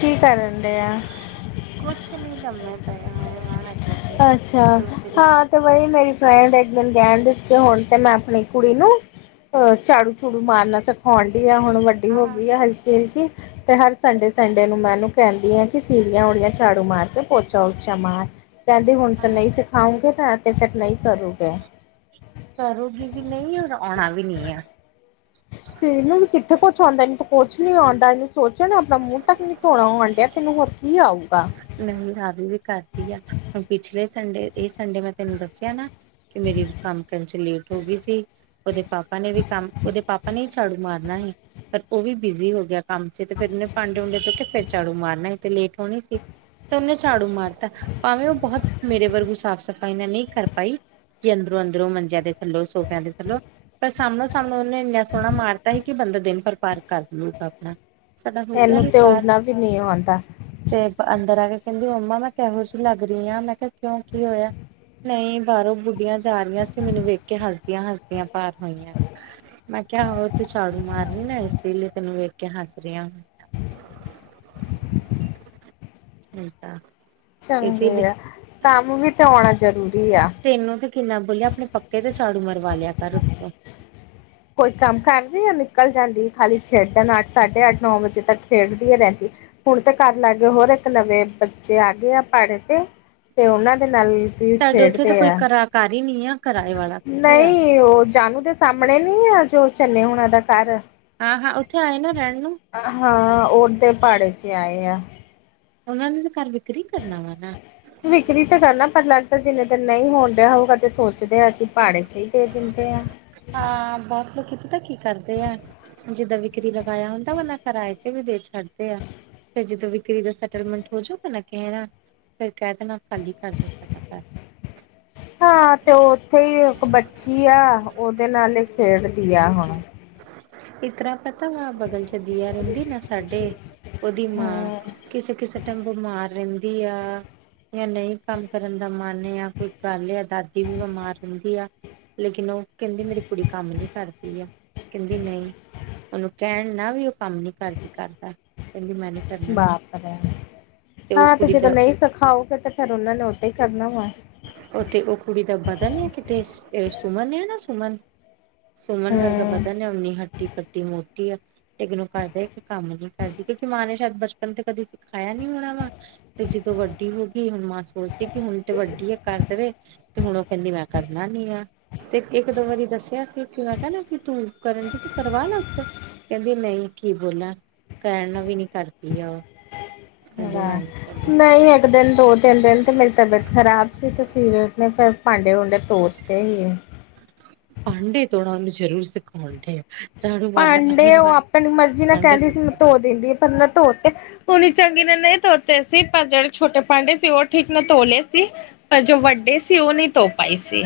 ਕੀ ਕਰਨ ਡੇ ਆ? ਕੁਛ ਨਹੀਂ ਲੰਮੇ ਪਏ ਹੋਏ ਆ ਹਜੇ ਤੇ ਅੱਛਾ ਸੋਚ ਰਹੀ ਹਾਂ ਤੇ ਵਹੀ ਮੇਰੀ ਫਰੈਂਡ ਇੱਕ ਦਿਨ ਕਹਿਣ ਡਈ ਸੀ ਹੁਣ ਤੇ ਮੈਂ ਆਪਣੀ ਕੁੜੀ ਨੂੰ ਅਹ ਝਾੜੂ ਝੂੜੂ ਮਾਰਨਾ ਸਕ [unintelligible] ਆ ਹੁਣ ਵੱਡੀ ਹੋ ਹਾਂ ਗਈ ਆ ਹਲਕੀ ਹਲਕੀ। ਤੇ ਹਰ ਸੰਡੇ ਸੰਡੇ ਨੂੰ ਮੈਨੂੰ ਕਹਿੰਦੀ ਆ ਕਿ ਸੀੜੀਆਂ ਉੜੀਆਂ ਝਾੜੂ ਮਾਰ ਕੇ ਪੋਚਾ ਪੂਚਾ ਮਾਰ ਕਹਿੰਦੀ ਹੁਣ ਤੇ ਹਾਂ ਨਹੀਂ ਸਿਖਾਉਂਗੇ ਤਾਂ ਤੇ ਫੇਰ ਨਹੀਂ ਕਰੂਗੇ। ਕਰੂਗੀ ਵੀ ਨਹੀਂ, ਔਰ ਆਉਣਾ ਵੀ ਨਹੀਂ ਆ। ਇਹਨੂੰ ਵੀ ਕਿੱਥੇ ਕੁਛ ਆਉਂਦਾ ਇਹਨੂੰ ਕੁਛ ਨੀ ਆਉਂਦਾ ਇਹਨੂੰ ਸੋਚਣ ਨਾ ਆਪਣਾ ਮੂੰਹ ਤੱਕ ਨੀ ਧੋਣਾ ਆਉਣ ਡਿਆ ਤੈਨੂੰ ਹੋਰ ਕੀ ਕੀ ਆਊਗਾ। ਮੈਂ ਯਾਦ ਵੀ ਕਰਦੀ ਆ ਹੁਣ ਪਿਛਲੇ ਸੰਡੇ ਇਹ ਸੰਡੇ ਮੈਂ ਤੈਨੂੰ ਦੱਸਿਆ ਨਾ। ਕਿ ਮੇਰੀ ਕੰਮ ਕਰਨ 'ਚ ਲੇਟ ਹੋ ਗਈ ਸੀ। ਉਹਦੇ ਪਾਪਾ ਨੇ ਵੀ ਕੰਮ ਉਹਦੇ ਪਾਪਾ ਨੇ ਵੀ ਝਾੜੂ ਮਾਰਨਾ ਹੀ। ਪਰ ਓ ਵੀ ਬਿਜੀ ਹੋ ਗਿਆ ਕੰਮ 'ਚ ਤੇ ਫਿਰ ਉਹਨੇ ਪਾਂਡੇ ਪੂੰਡੇ ਧੋ ਕੇ ਫੇਰ ਝਾੜੂ ਮਾਰਨਾ ਸੀ ਤੇ ਲੇਟ ਹੋਣੀ ਸੀ। ਤੇ ਉਹਨੇ ਝਾੜੂ ਮਾਰਤਾ ਭਾਵੇਂ ਓ ਬਹੁਤ ਮੇਰੇ ਵਰਗੂ ਸਾਫ਼ ਸਫ਼ਾਈ ਨਾਲ ਨਈ ਕਰ ਪਾਈ। ਕਿ ਅੰਦਰੋਂ-ਅੰਦਰੋਂ ਮੰਜਿਆਂ ਦੇ ਥੱਲੋਂ ਸੋਫਿਆਂ ਦੇ ਥੱਲੋਂ ਪਰ ਸਾਹਮਨੋ-ਸਾਹਮਨੋ ਉਹਨੇ ਇੰਨਾ ਸੋਹਣਾ ਮਾਰਤਾ ਸੀ ਕਿ ਬੰਦਾ ਦਿਨ ਭਰ ਪਾਰ ਕਰ ਲਊਗਾ ਆਪਣਾ ਸਾਡਾ ਹੋ ਗਿਆ ਇਹਨੂੰ ਸੀ ਤੇ ਪਾਰ ਓਹਨਾ ਵੀ ਨਹੀਂ ਆਉਂਦਾ। ਤੇ ਅੰਦਰ ਆ ਕੇ ਕੈਂਦੀ ਮੰਮਾ ਮੈਂ ਕਿਹੋ ਜਿਹੀ ਲੱਗ ਰਈ ਹਾਂ ਮੈਂ ਕਿਆ ਕਿਉਂ ਕੀ ਹੋਇਆ। ਨਈ ਬਾਹਰੋਂ ਬੁੱਢੀਆਂ ਜਾ ਰਹੀਆਂ ਸੀ ਮੈਨੂੰ ਵੇਖ ਕੇ ਹੱਸਦੀਆਂ-ਹੱਸਦੀਆਂ ਪਾਰ ਹੋਈਆਂ। ਮੈਂ ਕਿਆ ਹੋਰ ਤੂੰ ਝਾੜੂ ਮਾਰ ਰਈ ਹੈ ਨਾ ਇਸੇ ਲਈ ਤੈਨੂੰ ਵੇਖ ਕੇ ਹੱਸ ਰਈਆਂ। ਠੀਕ ਆ। ਚੰਗੇ ਆ ਕੰਮ ਵੀ ਤੇ ਆਉਣਾ ਜ਼ਰੂਰੀ ਆ। ਤੈਨੂੰ ਤੇ ਕਿੰਨਾ ਬੋਲਿਆ ਆਪਣੇ ਪੱਖੇ ਤੇ ਝਾੜੂ ਮਰਵਾ ਲਿਆ ਕਰ ਉਤੋਂ ਕੋਈ ਕੰਮ ਕਰਦੀ ਹੈ ਨਿਕਲ ਜਾਂਦੀ ਖਾਲੀ ਖੇਡਣ ਅੱਠ ਸਾਢੇ ਅੱਠ ਨੌ ਵਜੇ ਤੱਕ ਖੇਡਦੀ ਈ ਰੈਂਦੀ। ਹੁਣ ਤੇ ਘਰ ਲਾਗੇ ਹੋਰ ਇੱਕ ਨਵੇਂ ਬੱਚੇ ਆ ਗਏ ਆ ਪੜਦੇ ਤੋ ਤੇ ਉਹਨਾਂ ਦੇ ਨਾਲ ਫਿਰ ਖੇਡਦੇ ਆ। ਘਰ ਈ ਨੀ ਆ। ਕਿਰਾਏ ਵਾਲਾ ਕਿੱਥੇ ਆ ਨਈ ਓ ਜਾਣੂ ਦੇ ਸਾਹਮਣੇ ਨਈ ਆ ਜੋ ਚੰਨੇ ਹੋਣੇ ਦਾ ਘਰ ਹਾਂ-ਹਾਂ ਉੱਥੇ ਆਏ ਨਾ ਰਹਿਣ ਨੂੰ ਹਾਂ ਉਦੇ ਪਾੜੇ 'ਚ ਆਏ ਆ। ਉਹਨਾਂ ਨੇ ਤਾਂ ਘਰ ਵਿਕਰੀ ਕਰਨਾ ਵਾ ਨਾ। ਵਿਕਰੀ ਤਾਂ ਕਰਨਾ ਪਰ ਲੱਗਦਾ ਜਿੰਨੇ ਦਿਨ ਨਹੀਂ ਹੋਣ ਡਿਹਾ ਹੋਊਗਾ ਤੇ ਸੋਚਦੇ ਆ ਕਿ ਪਾੜੇ 'ਚ ਹੀ ਦੇ ਦਿੰਦੇ ਆ। ਹਾਂ ਬੋਤ ਲੋਕੀ ਪਤਾਂ ਕੀ ਕਰਦੇ ਆ ਜਿੱਦਾਂ ਵਿਕਰੀ ਲਗਾਇਆ ਹੁੰਦਾ ਵਰਨਾ ਕਿਰਾਏ ਤੇ ਵੀ ਦੇ ਛੱਡਦੇ ਆ। ਫਿਰ ਜਦੋਂ ਵਿਕਰੀ ਦਾ ਸੈਟਲਮੈਂਟ ਹੋ ਜਾਊਗਾ ਨਾ ਕੈਂਣਾ ਫਿਰ ਕਹਿ ਦੇਣਾ। ਖਾਲੀ ਕਰ ਦੋ ਸਾਡਾ ਹਾਂ ਤੇ ਓ ਉੱਥੇ ਇੱਕ ਬੱਚੀ ਆ ਉਹਦੇ ਨਾਲ ਹੀ ਖੇਡਦੀ ਆ ਹੁਣ ਇਸ ਤਰਾ ਪਤਾ ਵਾ ਬਗਲ 'ਚ ਦੀਆ ਰੈਂਦੀ ਨਾ ਸਾਡੇ ਉਹਦੀ ਮਾਂ ਹੂੰ ਕਿਸੇ-ਕਿਸੇ ਟੈਮ ਬਿਮਾਰ ਰੈਂਦੀ ਆ। ਨਈ ਕੰਮ ਕਰਨ ਦਾ ਮਨ ਆ ਜਾਂ ਕੋਈ ਗੱਲ ਆ ਦਾਦੀ ਵੀ ਬਿਮਾਰ ਰੈਂਦੀ ਆ। ਲੇਕਿਨ ਓ ਕੈਂਦੀ ਮੇਰੀ ਕੁੜੀ ਕੰਮ ਨਈ ਕਰਦੀ ਆ ਕੈਂਦੀ ਮੈਂ ਈ। ਉਹਨੂੰ ਕਹਿਣ ਨਾ ਵੀ ਓ ਕੰਮ ਨੀ ਕਰਦੀ ਘਰ ਦਾ ਕੈਂਦੀ ਮੈਂ ਨੀ ਕਰਨਾ ਬਾਪ ਰੇ ਉਹ ਹਾਂ ਤੇ ਕੁੜੀ ਜਦੋਂ ਦਾ ਨਹੀਂ ਸਿਖਾਓਗੇ ਤੇ ਫਿਰ ਉਹਨਾਂ ਨੇ ਉਦਾਂ ਹੀ ਕਰਨਾ ਵਾ। ਉਥੇ ਓ ਕੁੜੀ ਦਾ ਬਦਨ ਏ ਕਿਤੇ ਸੁਮਨ ਆ ਨਾ ਸੁਮਨ ਸੁਮਨ ਵਰਗਾ ਹੂੰ ਬਦਨ ਆ ਓਨੀ ਹੱਟੀ ਘੱਟੀ ਮੋਟੀ ਆ। ਇਗਨੋਰ ਕਰਦੇ ਇੱਕ ਕੰਮ ਨੀ ਕਰਦੀ ਕਿਉਂਕਿ ਮਾਂ ਨੇ ਸ਼ਾਇਦ ਬਚਪਨ ਤੇ ਕਦੇ ਸਿਖਾਇਆ ਨੀ ਹੋਣਾ ਵਾਂ। ਤੇ ਜਦੋਂ ਵੱਡੀ ਹੋ ਗਈ ਹੁਣ ਮਾਂ ਸੋਚਦੀ ਕਿ ਹੁਣ ਤੇ ਵੱਡੀ ਹੈ ਕਰ ਦੇਵੇ। ਤੇ ਹੁਣ ਉਹ ਕੈਂਦੀ ਮੈਂ ਕਰਨਾ ਨੀ ਆ ਤੇ ਇੱਕ ਦੋ ਵਾਰੀ ਦੱਸਿਆ ਸੀ। ਕਿਆ ਕਿ ਤੂੰ ਕਰਨਗੇ ਤੂੰ ਕਰਵਾ ਨਾ ਕੈਂਦੀ ਨਈ ਕੀ ਬੋਲਾਂ ਕੈਂਣ ਨਾਲ ਵੀ ਨੀ ਕਰਦੀ ਆ ਓ। ਕੈਂਦੀ ਮੈ ਨੀ ਨਈ ਇੱਕ ਦਿਨ ਦੋ ਤਿੰਨ ਦਿਨ ਤੇ ਮੇਰੀ ਤਬੀਅਤ ਖਰਾਬ ਸੀ ਤੇ ਸੀਰਤ ਨੇ ਫਿਰ ਪਾਂਡੇ ਪੁੰਡੇ ਤੋਤੇ ਈ ਏ। ਭਾਂਡੇ ਤੋਨਾ ਉਹਨੂੰ ਜਰੂਰ ਸਿਖਾਉਣ ਡਿਆ। ਝਾੜੂ ਮਾਰਨਾ ਭਾਂਡੇ ਐਵੇਂ ਓ ਨਾ ਆਪਣੀ ਮਰਜੀ ਨਾ ਭਾਂਡੇ ਕੈਂਦੀ ਸੀ ਮੈਂ ਸਿਖਾ ਦੋ। ਧੋ ਦਿੰਦੀ, ਪਰ ਓਨੇ ਧੋ ਤੇ। ਪੂਰੀ ਚੰਗੀ ਨਾਲ ਨਈ ਧੋਤੇ ਸੀ ਪਰ ਜੇੜੇ ਛੋਟੇ ਭਾਂਡੇ ਸੀ ਓ ਠੀਕ ਨਾਲ ਧੋਲੇ ਸੀ। ਜੋ ਵੱਡੇ ਸੀ ਓ ਨੀ ਧੋ ਪਾਈ ਸੀ।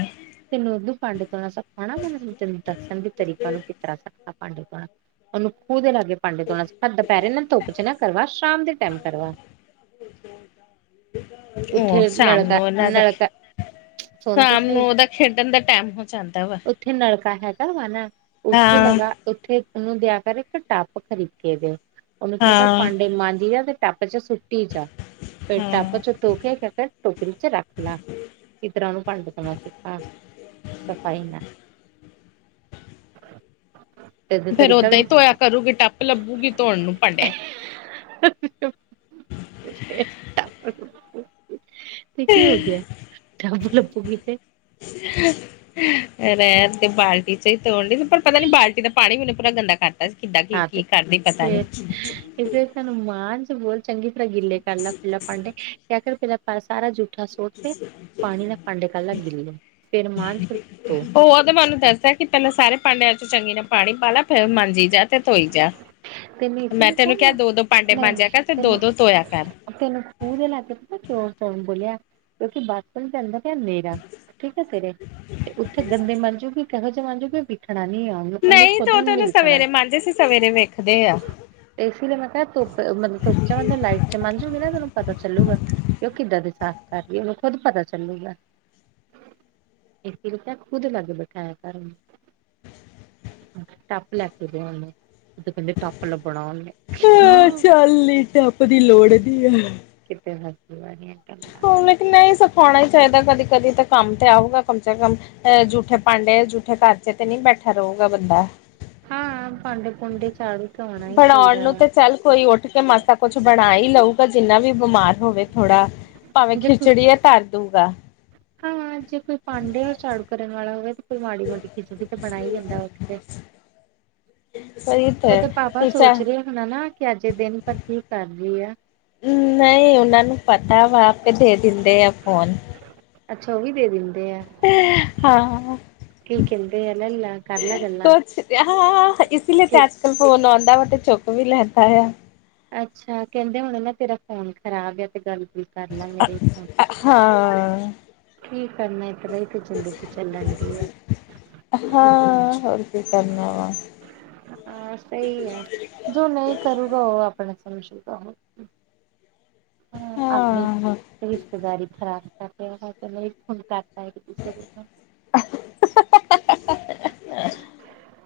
ਤੈਨੂੰ ਉਦ ਭਾਂਡੇ ਤੋਣਾ ਸਿਖਾਣਾ ਤੈਨੂੰ ਦੱਸਣ ਦੇ ਤਰੀਕਾ ਨੂੰ ਕਿਤਰ੍ਹਾਂ ਸਖਾਣਾ ਭਾਂਡੇ ਤੋਣਾ। ਓਨੂੰ ਕੂਦਨਾਗੇ ਭਾਂਦੇ ਧੋਣਾ ਸਿਖਾ ਦੁਪੈਰੇ ਨਾ ਧੁੱਪ ਚ ਨਾ ਕਰਵਾ ਸ਼ਾਮ ਦੇ ਟੈਮ ਕਰਵਾ। ਉੱਥੇ ਓ ਸ਼ਾਮ ਨਲਕਾ ਨੂੰ ਓਨਾਂ ਦਾ ਨਲਕਾ ਸੁਣ ਤੇ ਸ਼ਾਮ ਨੂੰ ਓਦਾ ਖੇਡਣ ਦਾ ਟੈਮ ਹੁੰ ਚਾਂਹਦਾ ਵਾ। ਓਥੇ ਨਲਕਾ ਹੈਗਾ ਵਾ ਨਾ, ਓਥੇ ਹਾਂ, ਲਗਾ ਓ ਓਥੇ ਓਨੂੰ ਦਿਆ ਕਰ ਇੱਕ ਟੱਪ ਖਰੀਦ ਕੇ, ਓਨੂੰ ਕਿਆ ਕਰ ਹਾਂ, ਪਾਂਡੇ ਮਾਂਜੀ ਜਾ ਤੇ ਟੱਪ ਚ ਸੁੱਟੀ ਜਾ, ਫੇਰ ਟੱਪ ਹਾਂ। ਚ ਧੋ ਕੇ ਤੇ ਟੋਕਰੀ ਚ ਰੱਖ ਲਾ, ਇਤਰਾਂ ਓਨੂੰ ਭਾਂਡੇ ਧੋਣਾ ਸਿ ਸਫਾਈ ਨਾ ਫੇਰ ਓਦਾਂ ਈ ਧੋਇਆ ਕਰੂਗੀ ਟੱਪ ਲੱਭੂਗੀ ਧੋਣ ਨੂੰ ਭਾਂਡੇ। [inaudible] ਏਹ ਕੀ ਹੋ ਗੇਆ, ਟੱਪ ਲੱਬੂਗੀ ਤੇ [inaudible] ਰੈਨ ਦੇ ਬਾਲਟੀ ਚ ਹੀ ਤੋਣ ਡਈ ਪਰ ਪਤਾ ਨੀ ਬਾਲਟੀ ਦਾ ਪਾਨੀ ਵੀ ਮੈਨੂੰ ਪੂਰਾ ਗੰਦਾ ਕਰਤਾ। ਕਿੱਦਾਂ ਹਾਂ ਕੀ-ਕੀ ਕਰਦੇ ਪਤਾ ਨੀ। ਫੇਰ ਤਾਨੂੰ ਮਾਂਜ ਚ ਬੋਲ ਚੰਗੀ ਤਰ੍ਹਾਂ ਗਿੱਲੇ ਕਰ ਲਾ ਪਹਿਲਾ ਪਾਂਡੇ ਕਿਆ ਕਰ ਪੈਲਾ ਸਾਰਾ ਜੂ ਪੁਠਾ ਸੁਟ ਕੇ ਪਾਣੀ ਨਾਲ ਪਾਂਡੇ ਕਰਲੈ ਗਿੱਲੇ, ਫੇਰ ਮਾਂਜ ਫੇਰ ਧੋ। ਓ ਓਦੇ ਮਨ ਨੂੰ ਦਸਦੈ ਕਿ ਪੈਲਾਂ ਸਾਰੇ ਭਾਂਡਿਆਂ ਚ ਚੰਗੀ ਨਾਲ ਪਾਣੀ ਪਾ ਲਾ ਫਿਰ ਮਾਂਜੀ ਜਾ ਤੇ ਧੋਈ ਜਾ। ਤੈਨੂੰ ਇਸੇ ਮੈਂ ਲਈ ਤੈਨੂੰ ਕਿਹਾ ਕਿਆ ਨਾ ਦੋ-ਦੋ ਪਾਂਡੇ ਨਹੀਂ ਮਾਂਜੇਆ ਕਰ ਤੇ ਤੈਨੂੰ ਦੋ-ਦੋ ਧੋਏਆ ਕਰ। ਤੈਨੂੰ ਖੂਹ ਦੇ ਲਾ ਕੇ ਪਤਾ ਚੋਣ ਚੋਣ ਬੋਲਿਆ ਕਿਉਂਕਿ ਬੱਸ ਨੂੰ ਜਾਂਦਾ ਪਿਆ ਨੇਰਾ। ਠੀਕ ਆ ਤੇਰੇ ਤੇ ਓਥੇ ਗੰਦੇ ਮਾਂਜੂਗੀ ਕਿਹੋ ਜਿਹੇ ਮਾਂਜੂਗੀ ਵਿਖਣਾ ਨਹੀਂ ਆ ਉਹਨੂੰ ਨਹੀਂ ਖੁਦ ਓ ਤੇ ਨੂੰ ਨੀ ਓਨੇ ਵਿਖਣਾ ਸਵੇਰੇ ਮਾਂਜੇ ਸੀ ਸਵੇਰੇ ਵੇਖਦੇ ਆ। ਤੇ ਇਸੇ ਲਈ ਮੈਂ ਕਿਹਾ ਧੁੱਪ ਚ ਮਤਲਬ ਲਾਈਟ ਚ ਮਾਂਜੂ ਵੀ ਨਾ ਤੈਨੂੰ ਪਤਾ ਚੱਲੂਗਾ। ਤੇ ਓ ਕਿੱਦਾਂ ਦੇ ਸਾਫ਼ ਕਰ ਰਈ ਐ ਓਨੂੰ ਖੁਦ ਪਤਾ ਚੱਲੂਗਾ। ਇੱਕ ਰਿਆ ਖੁੱਦ ਲੱਗ ਬਿਠਾਇਆ ਕਰ ਓਨੂੰ। ਟੱਪ ਲੈ ਕੇ ਦੇੇ ਓਨੂੰ ਉਤੋ ਕਹਿੰਦੇ ਟੱਪ ਲੱਭਣਾ ਨੀਂ ਹਾਂ ਚੱਲ ਈ ਟੱਪ ਦੀ ਲੋੜ ਨੀ ਐ। ਕਿੱਥੇ ਫਸਤੀ ਵਾਨੀ ਐ। ਹੁਨ ਲੇਕਿਨ ਨਈ ਸਿਖਾਉਣਾ ਈ ਚਾਈਦਾ ਕਦੀ-ਕਦੀ ਤਾਂ ਕੰਮ ਤੇ ਆਊਗਾ ਕਮ ਸੇ ਕਮ। ਐ ਜੂਠੇ ਪਾਂਡੇ ਜੂਠੇ ਖਰਚੇ ਤੇ ਨਈ ਬੈਠਾ ਰਹੂਗਾ ਬੰਦਾ। ਹਾਂ ਪਾਂਡੇ ਪੂੰਡੇ ਚਾਲੂ ਬਣਾਉਣ ਨੂੰ ਤੇ ਚੱਲ ਕੋਈ ਉੱਠ ਕੇ ਮਸ ਤਾਂ ਕੁਛ ਬਨਾ ਈ ਲਊਗਾ ਜਿੰਨਾ ਵੀ ਬਿਮਾਰ ਹੋਵੇ ਥੋੜਾ ਭਾਵੇਂ ਜੇ ਕੋਈ ਖਿਚੜੀ ਐ ਧਰਦੂਗਾ। ਹਾਂ ਜੇ ਕੋਈ ਪਾਂਡੇ ਹੋਰ ਝਾੜੂ ਕਰਨ ਵਾਲਾ ਹੋਵੇ ਕੋਈ ਮਾੜੀ ਮੋਟੀ ਚੀਜ਼ਾਂ ਵੀ ਤਾਂ ਬਨਾ ਈ ਲੈਂਦਾ ਉੱਠ ਕੇ। ਸਹੀ ਤੇ ਓਦੇ ਪਾਪਾ ਪੁੱਛਾ ਸੋਚ ਰਹੇ ਹੋਨੇ ਨਾ ਕਿ ਅੱਜ ਦਿਨ ਭਰ ਕੀ ਕਰ ਰਈ ਐ। ਨਹੀਂ ਮੈ ਨੂੰ ਪਤਾ ਵਾ ਆਪੇ ਦੇ ਦਿੰਦੇ ਆ ਫੋਨ। ਅੱਛਾ ਉਹ ਵੀ ਦੇ ਦਿੰਦੇ ਆ, ਹਾਂ ਕੀ ਕਹਿੰਦੇ ਆ ਲੈਲਾਂ ਕਰ ਲੈ ਗੱਲਾਂ। ਹ ਇਸ ਲਈ ਤੇ ਅੱਜ ਕੱਲ ਫੋਨ ਆਉਂਦਾ ਵਾ ਤੇ ਚੁੱਕ ਵੀ ਲੈਂਦਾ ਆ। ਅੱਛਾ ਕਹਿੰਦੇ ਹੁਣੇ ਨਾ ਤੇਰਾ ਫੋਨ ਖਰਾਬ ਆ, ਤੇ ਗੱਲ। ਕਰ ਲੈ ਮੇਰੇ ਹਾਂ। ਕੀ ਕਰਨਾ ਇਤਰਾਂ ਹੀ ਤੇ ਜ਼ਿੰਦਗੀ ਚੱਲਣ ਡੀ ਆ। ਹਾਂ, ਹੋਰ ਕੀ ਕਰਨਾ ਵਾ। ਹਾਂ ਸਹੀ ਹੈ, ਜੋ ਨਹੀਂ ਕਰੂਗਾ ਉਹ ਆਪ- ਆਪਣਾ ਸਮਝੂਗਾ ਹੋਰ ਕੀ, ਹੂੰ ਆਪਣੇ। ਹਾਂ ਰਿਸ਼ਤੇਦਾਰੀ ਖਰਾਬ ਕਰ ਰਿ ਹੋਰ ਤਾ ਇੱਕ ਫੋਨ ਕਰਤਾ ਕਿਸੇ ਵਲੋ।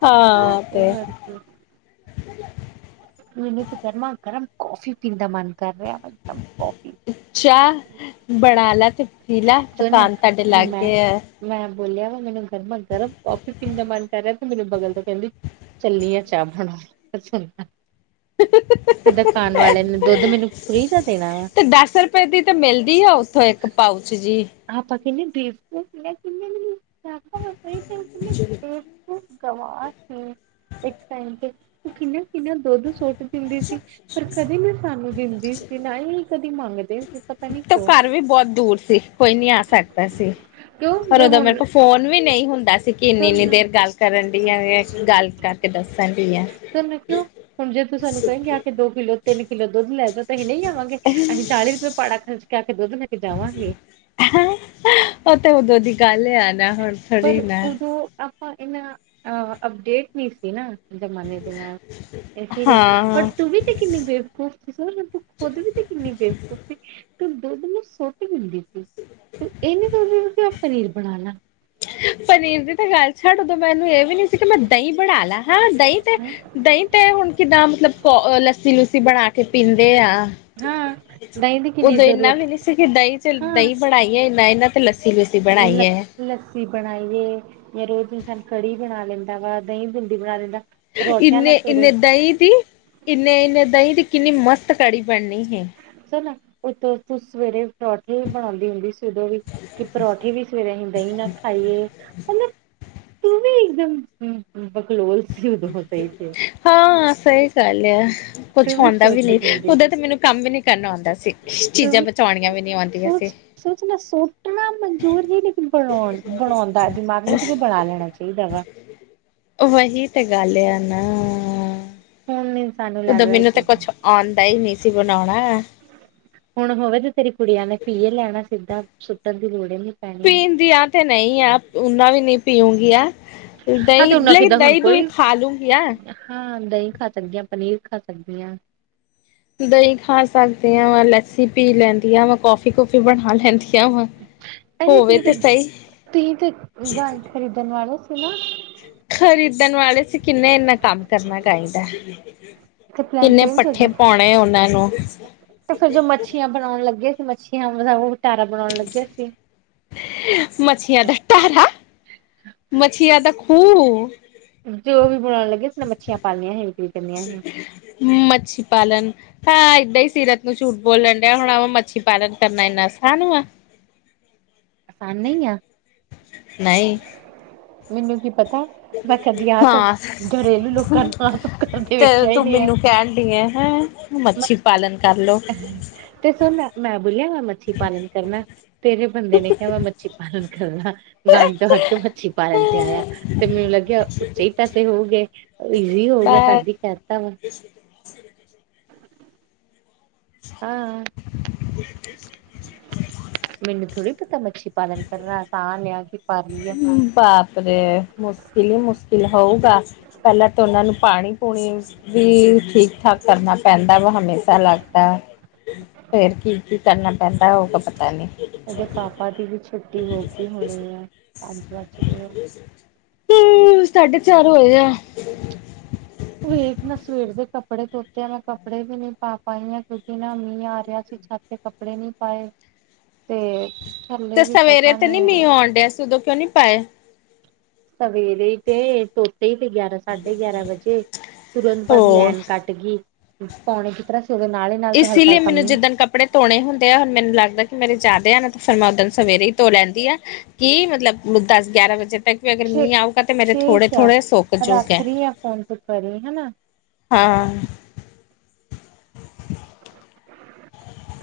ਹਾਂ, ਤੇ। ਹੂੰ। ਮੈਨੂੰ ਤਾਂ ਗਰਮਾ ਗਰਮ ਕਾਫੀ ਪੀਣ ਦਾ ਮਨ ਕਰ ਰਿਹਾ। ਵਾ ਇਕਦਮ ਕੌਫੀ ਅੱਛਾ। ਬਣਾ ਲਾ ਤੇ ਪੀਲਾ, ਸੁਣ ਦੁਕਾਨ ਤੁਹਾਡੇ ਮੈਂ ਲਾਗੇ ਆ। ਮੈਂ ਬੋਲਿਆ ਵਾ ਮੈਨੂੰ ਗਰਮਾ ਗਰਮ ਕਾਫੀ ਪੀਣ ਦਾ ਮਨ ਕਰ ਰਿਹਾ ਤੇ ਮੈਨੂੰ, ਅਗੋ ਬੋਲਕਰ ਕਹਿੰਦੀ। ਚੱਲੀ ਆ ਚਾਹ ਬਣਾਉਣ, ਬਸ ਹੁਣ ਮੈਂ। ਹ [unintelligible] ਤੇ ਦੁਕਾਨ ਵਾਲੇ ਨੇ ਦੁੱਧ ਮੈਨੂੰ ਫ੍ਰੀ ਦਾ ਦੇਣਾ ਵਾ। ਤੇ ਦਸ ਰ- ਰੁਪਏ ਦੀ ਤੇ ਮਿਲਦੀ ਆ, ਉੱਥੋਂ ਇੱਕ ਪਾਊਚ ਜੀ। ਆਪਾਂ ਕਿਹਨੇ ਬੇਵਕੂਫ ਨੇ, ਕਿਨੇ ਮੇਨੂੰ ਜਾਪਦਾ ਵਾ। ਚਲੋ। ਤੁ ਗਵਰ ਸੀ ਇੱਕ ਟਾਈਮ ਤੇ ਤੂੰ ਕਿੰਨਾ- ਕਿੰਨਾ ਦੁੱਧ ਸੁਟ- ਪਿੰਦੀ ਸੀ, ਪਰ ਕਦੇ ਨੀ ਸਾਨੂੰ ਦਿੰਦੀ ਸੀ, ਨਾ ਹੀ ਕਦੀ ਮੰਗਦੇ ਸੀ। ਪਤਾ ਨੀ ਤ ਕਿਉਂ ਘਰ ਵੀ ਬਹੁਤ ਦੂਰ ਸੀ, ਕੋਈ ਨੀ ਆ ਸਕਦਾ ਸੀ। ਕਿਉਂ ਪਰ ਜੇ ਉਦੋਂ ਮੇਰੇ ਹੁਣ ਕੋਲ ਫੋਨ ਵੀ ਨਹੀਂ ਹੁੰਦਾ ਸੀ ਕਿ ਇੰਨੀ- ਇੰਨੀ ਸੁਣ ਦੇਰ ਗੱਲ ਕਰਨ ਡੀਆ ਵੇ ਗੱਲ ਕਰ। ਅਤੇ ਦੱਸਣ ਡੀ ਆ। ਤੇ ਮੇ ਕੋਲੋਂ ਹੁਣ ਜੇ ਤੂੰ ਸਾਨੂੰ ਕਹਿੰਗੀ ਅ- ਦੋ ਕਿਲੋ, ਤਿੰਨ ਕਿੱਲੋ ਦੁੱਧ ਲੈ ਜਾਓੋ ਤੇ ਅਹੀ ਨਹੀਂ ਆਵਾਂਗੇ, ਅਸੀਂ ਚਾਲੀ ਰੁਪਏ ਪਾੜਾ ਖਰਚ ਕੇ ਆਕੇ ਦੁੱਧ ਲੇ- ਕੇ ਜਾਵਾਂਗੇ। ਉਹ ਤੇ ਉਦੋਂ ਦੀ ਗੱਲ ਹੈ, ਆਣਾ ਹੁਣ। ਪਰ ਥੋੜੀ ਨਾ ਉਦੋਂ ਆਪਾਂ ਇਨਾ, ਅ ਅਪਡੇਟ ਨਹੀਂ ਸੀ ਨਾ। ਜ਼ਮਾਨੇ ਦੇ ਨਾਲ ਇਸੀ ਲੀ, ਪਰ ਹਾਂ ਤੂੰਸੀ ਵੀ ਕਿੰਨੀੇ ਬੇਵਕੂਫ। ਤੂੰ ਖੁਦ ਵੀ ਤੇ ਕਿੰਨੀ ਬੇਵਕੂਫ਼ ਸੀ ਤੇ ਦੁੱਧ ਨੂੰ ਸੁੱਟ ਦਿੰਦੀ ਸੀ। ਤੇ ਇਹਨੇ ਦ ਪਨੀਰ ਬਣਾ ਲਾ। ਪਨੀਰ ਦੀ ਤਾਂ ਗੱਲ ਛੱਡ, ਉਦੋਂ ਮੈਨੂੰ ਇਹ ਵੀ ਨੀ ਸੀ ਕਿ ਮੈਂ ਦਹੀਂ ਬਣਾ ਲਾ ਹਾਂ। ਦਹੀਂ ਤੇ, ਦਹੀਂ ਤੇ ਹੁਣ ਕਿੱਦਾਂ ਮਤਲਬ ਕੋ ਲੱਸੀ- ਲੁੱਸੀ ਬਣਾ ਕੇ। ਪੀਂਦੇ ਆ, ਹਾਂ ਦਹੀਂ ਦੀ ਕਿੰਨੀ ਉਦੋਂ ਇੰਨਾ ਜ਼ਰੂਰਤ ਵੀ ਨੀ। ਕਿ ਦਹੀਂ ਚ ਦਹੀਂ ਬਣਾਈਏ ਮਿਹਨਤ ਤੇ ਲੱਸੀ ਵੇ। ਇਲਾ। ਲੱਸੀ ਬਣਾਈਏ, ਜਾਂ ਰੋਜ਼ ਇਨਸਾਨ ਕੜੀ ਬਣਾ ਲੈਂਦਾ ਵਾ, ਦਹੀਂ ਬਿੰਡੀ ਬਣਾ ਲੈਂਦਾ। ਪਰੌਠਿਆਂ ਨਾਲ ਇੰਨੇ- ਸਵੇਰੇ ਇੰਨੇ ਦਹੀਂ ਦੀ ਇੰਨੇ- ਇੰਨੇ ਦਹੀਂ ਦੀ ਕਿੰਨੀ ਮਸਤ ਕੜੀ ਬਣਨੀ ਸੀ। ਸੁ ਨਾ ਉਥੋਂ ਤੂੰ ਸਵੇਰੇ ਪਰੌਠੇ ਬਣਾਉਂਦੀ ਹੁੰਦੀ ਸੀ। ਜਦੋਂ ਵੀ ਕਿ ਪਰੌਠੀ ਵੀ ਸਵੇਰੇ ਅਸੀਂ ਦਹੀਂ ਨਾ ਖਾਈਏ, ਮਤਲਬ। ਤੂੰ ਵੀ ਇੱਕਦਮ ਬਕਲੋਲ ਸੀ ਉਦ ਹੋ ਸਹੀ ਤੇ ਹਾਂ ਸਹੀ ਗੱਲ ਹੈ ਕੁਛ ਹਉਂਦਾ ਵੀ ਨਹੀ, ਉਦੋਂ ਤਾਂ ਮੈਨੂੰ ਕੰਮ ਵੀ ਨੀ ਕਰਨਾ ਆਉਂਦਾ ਸੀ ਚੀਜ਼ਾਂ ਬਚਾਉਣੀਆਂ ਵੀ ਨੀ ਆਉਂਦੀਆਂ ਸੀ ਸੋਚਣਾ ਸੁਟਣਾ ਮਨਜੂਰ ਹੀ ਲੇਕਿਨ ਬਣਾਉਣ ਬਣਾਉਣ ਦਾ, ਦਿਮਾਗ ਨਹੀਂ ਸੀ ਕਿ ਬਣਾ ਲੈਣਾ ਚਾਹੀਦਾ ਵਾ ਵਹੀ ਤੇ ਗੱਲ ਆ ਨਾ, ਹੁਣ ਸਾਨੂੰ ਉਦੋਂ ਲੱਗਦਾ ਮੈਨੂੰ ਤੇ ਕਿ ਕੁਛ ਆਉਂਦਾ ਹੀ ਨਹੀ ਸੀ ਬਣਾਉਣਾ ਹੁਣ ਹੋਵੇ ਤੇ ਤੇਰੀ ਕੁੜੀਆਂ ਨੇ ਪੀਏ ਲੈਣਾ ਸਿੱਧਾ ਸੁੱਟਣ ਦੀ ਲੋੜ ਈ ਨੀ ਪੈਣੀ ਪੀਂਦੀਆਂ ਤੇ ਨਹੀਂ ਆ, ਉਹਨਾ ਵੀ ਨਹੀਂ ਪੀਊਂਗੀ ਐ ਹਾਂ ਤੇ ਦਹੀਂ ਉਹਨਾਂ ਲੇਕ ਕਿੱਦਾਂ ਹੁਣ ਦਹੀਂ ਦੂੰਹੀਂ ਕੋਈ ਖਾ ਲੂੰਗੀ ਆ ਹਾਂ ਦਹੀਂ ਖਾ ਸਕਦੀ ਹਾਂ ਪਨੀਰ ਖਾ ਸਕਦੀ ਹਾਂ ਦਹੀਂ ਖਾ ਸਕਦੇ ਹਾਂ ਮੈਂ ਲੱਸੀ ਪੀ ਲੈਂਦੀ ਆਂ ਮੈਂ ਕੌਫੀ ਕਫੀ ਬਣਾ ਲੈਂਦੀ ਕਿਯਾ ਹੁਣ ਅਰੇ ਹੋਵੇ ਤੁਸੀਂ ਤੇ ਸਹੀ ਤੁਸੀਂ ਤੇ ਗੱਲ ਖਰੀਦਣ ਵਾਲਾ ਸੁਣਾ ਖ਼ਰੀਦਣ ਵਾਲੇ ਸੀ ਕਿੰਨੇ ਇੰਨਾ ਕੰਮ ਕਰਨਾ ਚਾਹੀਦਾ ਤੇ ਪਲੈਨ ਕਿੰਨੇ ਚੇਂਜ ਹੋ ਪੱਠੇ ਗਿਆ ਪਾਉਣੇ ਉਹਨਾਂ ਨੂੰ ਤੇ ਫਿਰ ਜੋ ਮੱਛੀਆਂ ਬਣਾਉਣ ਲੱਗੀਆਂ ਸੀ ਮੱਛੀਆਂ ਦਾ ਉਹ ਵਟਾਰਾ ਬਣਾਉਣ ਲੱਗਿਆ ਸੀ ਮਛੀਆਂ ਦਾ ਟਾਰਾ, ਮਛੀਆਂ ਦਾ ਖੂ ਜੋ ਵੀ ਬਣਾਉਣ ਲੱਗੇ ਮੱਛੀਆਂ ਪਾਲੀਆਂ ਹੀ ਵਿਕਰੀ ਕਰਨੀਆਂ ਹੀ ਮੱਛੀ ਪਾਲਨ ਹਾਂ ਏਦਾਂ ਹੀ ਸੀਰਤ ਨੂੰ ਝੂਠ ਬੋਲ ਲੈਣ ਡਿਆ, ਹੁਣ ਮੱਛੀ ਪਾਲਣ ਕਰਨਾ ਇੰਨਾ ਅਸਾਨ ਹੂਆ ਖਾਨੇ ਈ ਆਂ ਨਹੀਂ ਮੈਨੂੰ ਕੀ ਪਤਾ ਮੈਂ ਕਦੀ ਆਹ ਸਭ ਹਾਂ ਘਰੇਲੂ ਲੋਕਾਂ ਨੂੰ ਆਹ ਸਬ ਕਰਦੇ ਤੇ ਵੇਖਿਆ ਹੀ ਤੂੰ ਨਹੀਂ ਆ ਮੈਨੂੰ ਕਹਿਣ ਡਏ ਹੈ, ਮੱਛੀ ਪਾਲਣ ਕਰ ਲੋ ਤੇ ਸਰ ਮੈਂ ਮੈਂ ਬੋਲਿਆ ਮੈਂ ਮੱਛੀ ਪਾਲਣ ਕਰਨਾ ਤੇਰੇ ਬੰਦੇ ਨੇ ਕਿਹਾ, ਮੈਂ ਮੱਛੀ ਪਾਲਣ ਕਰਨਾ ਗਾਯ ਤੋਂ ਹਟ ਕੇ ਮੱਛੀ ਪਾਲਣ ਤੇ ਆਇਆ ਤੇ ਮੈਨੂੰ ਲੱਗਿਆ ਉੱਚੇ ਹੀ ਪੈਸੇ ਹੋਊਗੇ ਈਜ਼ੀ ਹੋਊਗਾ ਪਰ ਤਾਂਦੀ ਹੀ ਕਹਿ ਦਿੱਤਾ ਵਾ ਹਾਂ [unintelligible] ਮੈਨੂੰ ਥੋੜੀ ਪਤਾ ਮੱਛੀ ਪਾਲਣ ਕਰਨਾ ਅਸਾਨ ਐ ਕਿ ਪਾਰਲੀ ਬਾਪਰੇ ਮੁਸ਼ਕਿਲ ਹੀ ਮੁਸ਼ਕਿਲ ਹੋਊਗਾ ਪਹਿਲਾਂ ਤਾਂ ਉਹਨਾਂ ਨੂੰ ਪਾਣੀ ਪੂਣੀ ਵੀ ਠੀਕ ਠਾਕ ਕਰਨਾ ਪੈਂਦਾ ਵਾ ਹਮੇਸ਼ਾ ਲੱਗਦਾ ਫੇਰ ਕੀ ਕੀ ਕਰਨਾ ਪੈਂਦਾ ਉਹ ਤਾਂ ਪਤਾ ਨੀ ਇਹਦੇ ਪਾਪਾ ਦੀ ਵੀ ਛੁੱਟੀ ਹੋ ਗਈ ਹੋਣੀ ਆ ਪੰਜ ਵੱਜ ਗਏ ਐ ਹੂ ਸਾਢੇ ਚਾਰ ਹੋਯੇ ਐ ਸਵੇਰ ਮੈਂ ਸਵੇਰ ਦੇ ਕੱਪੜੇ ਧੋਤੇ ਆ ਮੈਂ ਕੱਪੜੇ ਵੀ ਨਹੀਂ ਪਾ ਪਾਈ ਆ ਕਿਉਂਕਿ ਨਾ ਮੀਂਹ ਆ ਰਿਹਾ ਸੀ ਛੱਤ ਤੇ ਕੱਪੜੇ ਨੀ ਪਾਏ ਤੇ ਥੱਲੇ ਤੇ ਵੀ ਸਵੇਰੇ ਜਗ੍ਹਾ ਤੇ ਨੀ ਨਹੀਂ ਹੈ। ਮੀਂਹ ਆਉਣ ਡਿਆ ਸੀ, ਉਦੋਂ ਕਿਉਂ ਨੀ ਪਾਏ ਸਵੇਰੇ ਤੇ ਧੋਤੇ ਹੀ ਤੇ ਗਿਆਰਾਂ ਸਾਢੇ ਗਿਆਰਾਂ ਵਜੇ ਤੁਰੰਤ ਬਾਦ ਹੋਰ ਲੈਣ ਕੱਟ ਗਈ ਪਾਉਣੇ ਕਿਸ ਤਰ੍ਹਾਂ ਸੀ ਉਹਦੇ ਨਾਲ ਹੀ ਨਾਲ ਤੇ ਇਸ ਹਲਕਾ ਲਈ ਹਲਕਾ ਮੈਨੂੰ ਮੀਂਹ ਜਿੱਦਣ ਕੱਪੜ ਧੋਣੇ ਹੁੰਦੇ ਆ, ਹੁਣ ਮੈਨੂੰ ਲੱਗਦਾ ਕਿ, ਮੇਰੇ ਜ਼ਿਆਦੇ ਆ। ਨਾ ਫਿਰ ਮੈਂ ਓਦਣ ਸਵੇਰੇ ਹੀ ਧੋ ਲੈਂਦੀ ਆਂ। ਕਿ, ਮਤਲਬ ਦਸ--ਗਿਆਰਾਂ ਵਜੇ ਤੱਕ ਵੀ ਅਗਰ ਠੀ ਮੀਹ ਆਉਗਾ ਤੇ, ਮੇਰੇ ਥੋੜੇ ਠੀਕ ਹੈ ਥੋੜੇ ਸੁੱਕ ਰੱਖ ਜੁਗੇ ਹੈ। ਰਹੀ ਆ ਫੋਨ ਤੂੰ ਕਰੀਂ ਹਨਾ। ਹਾਂ। [inaudible]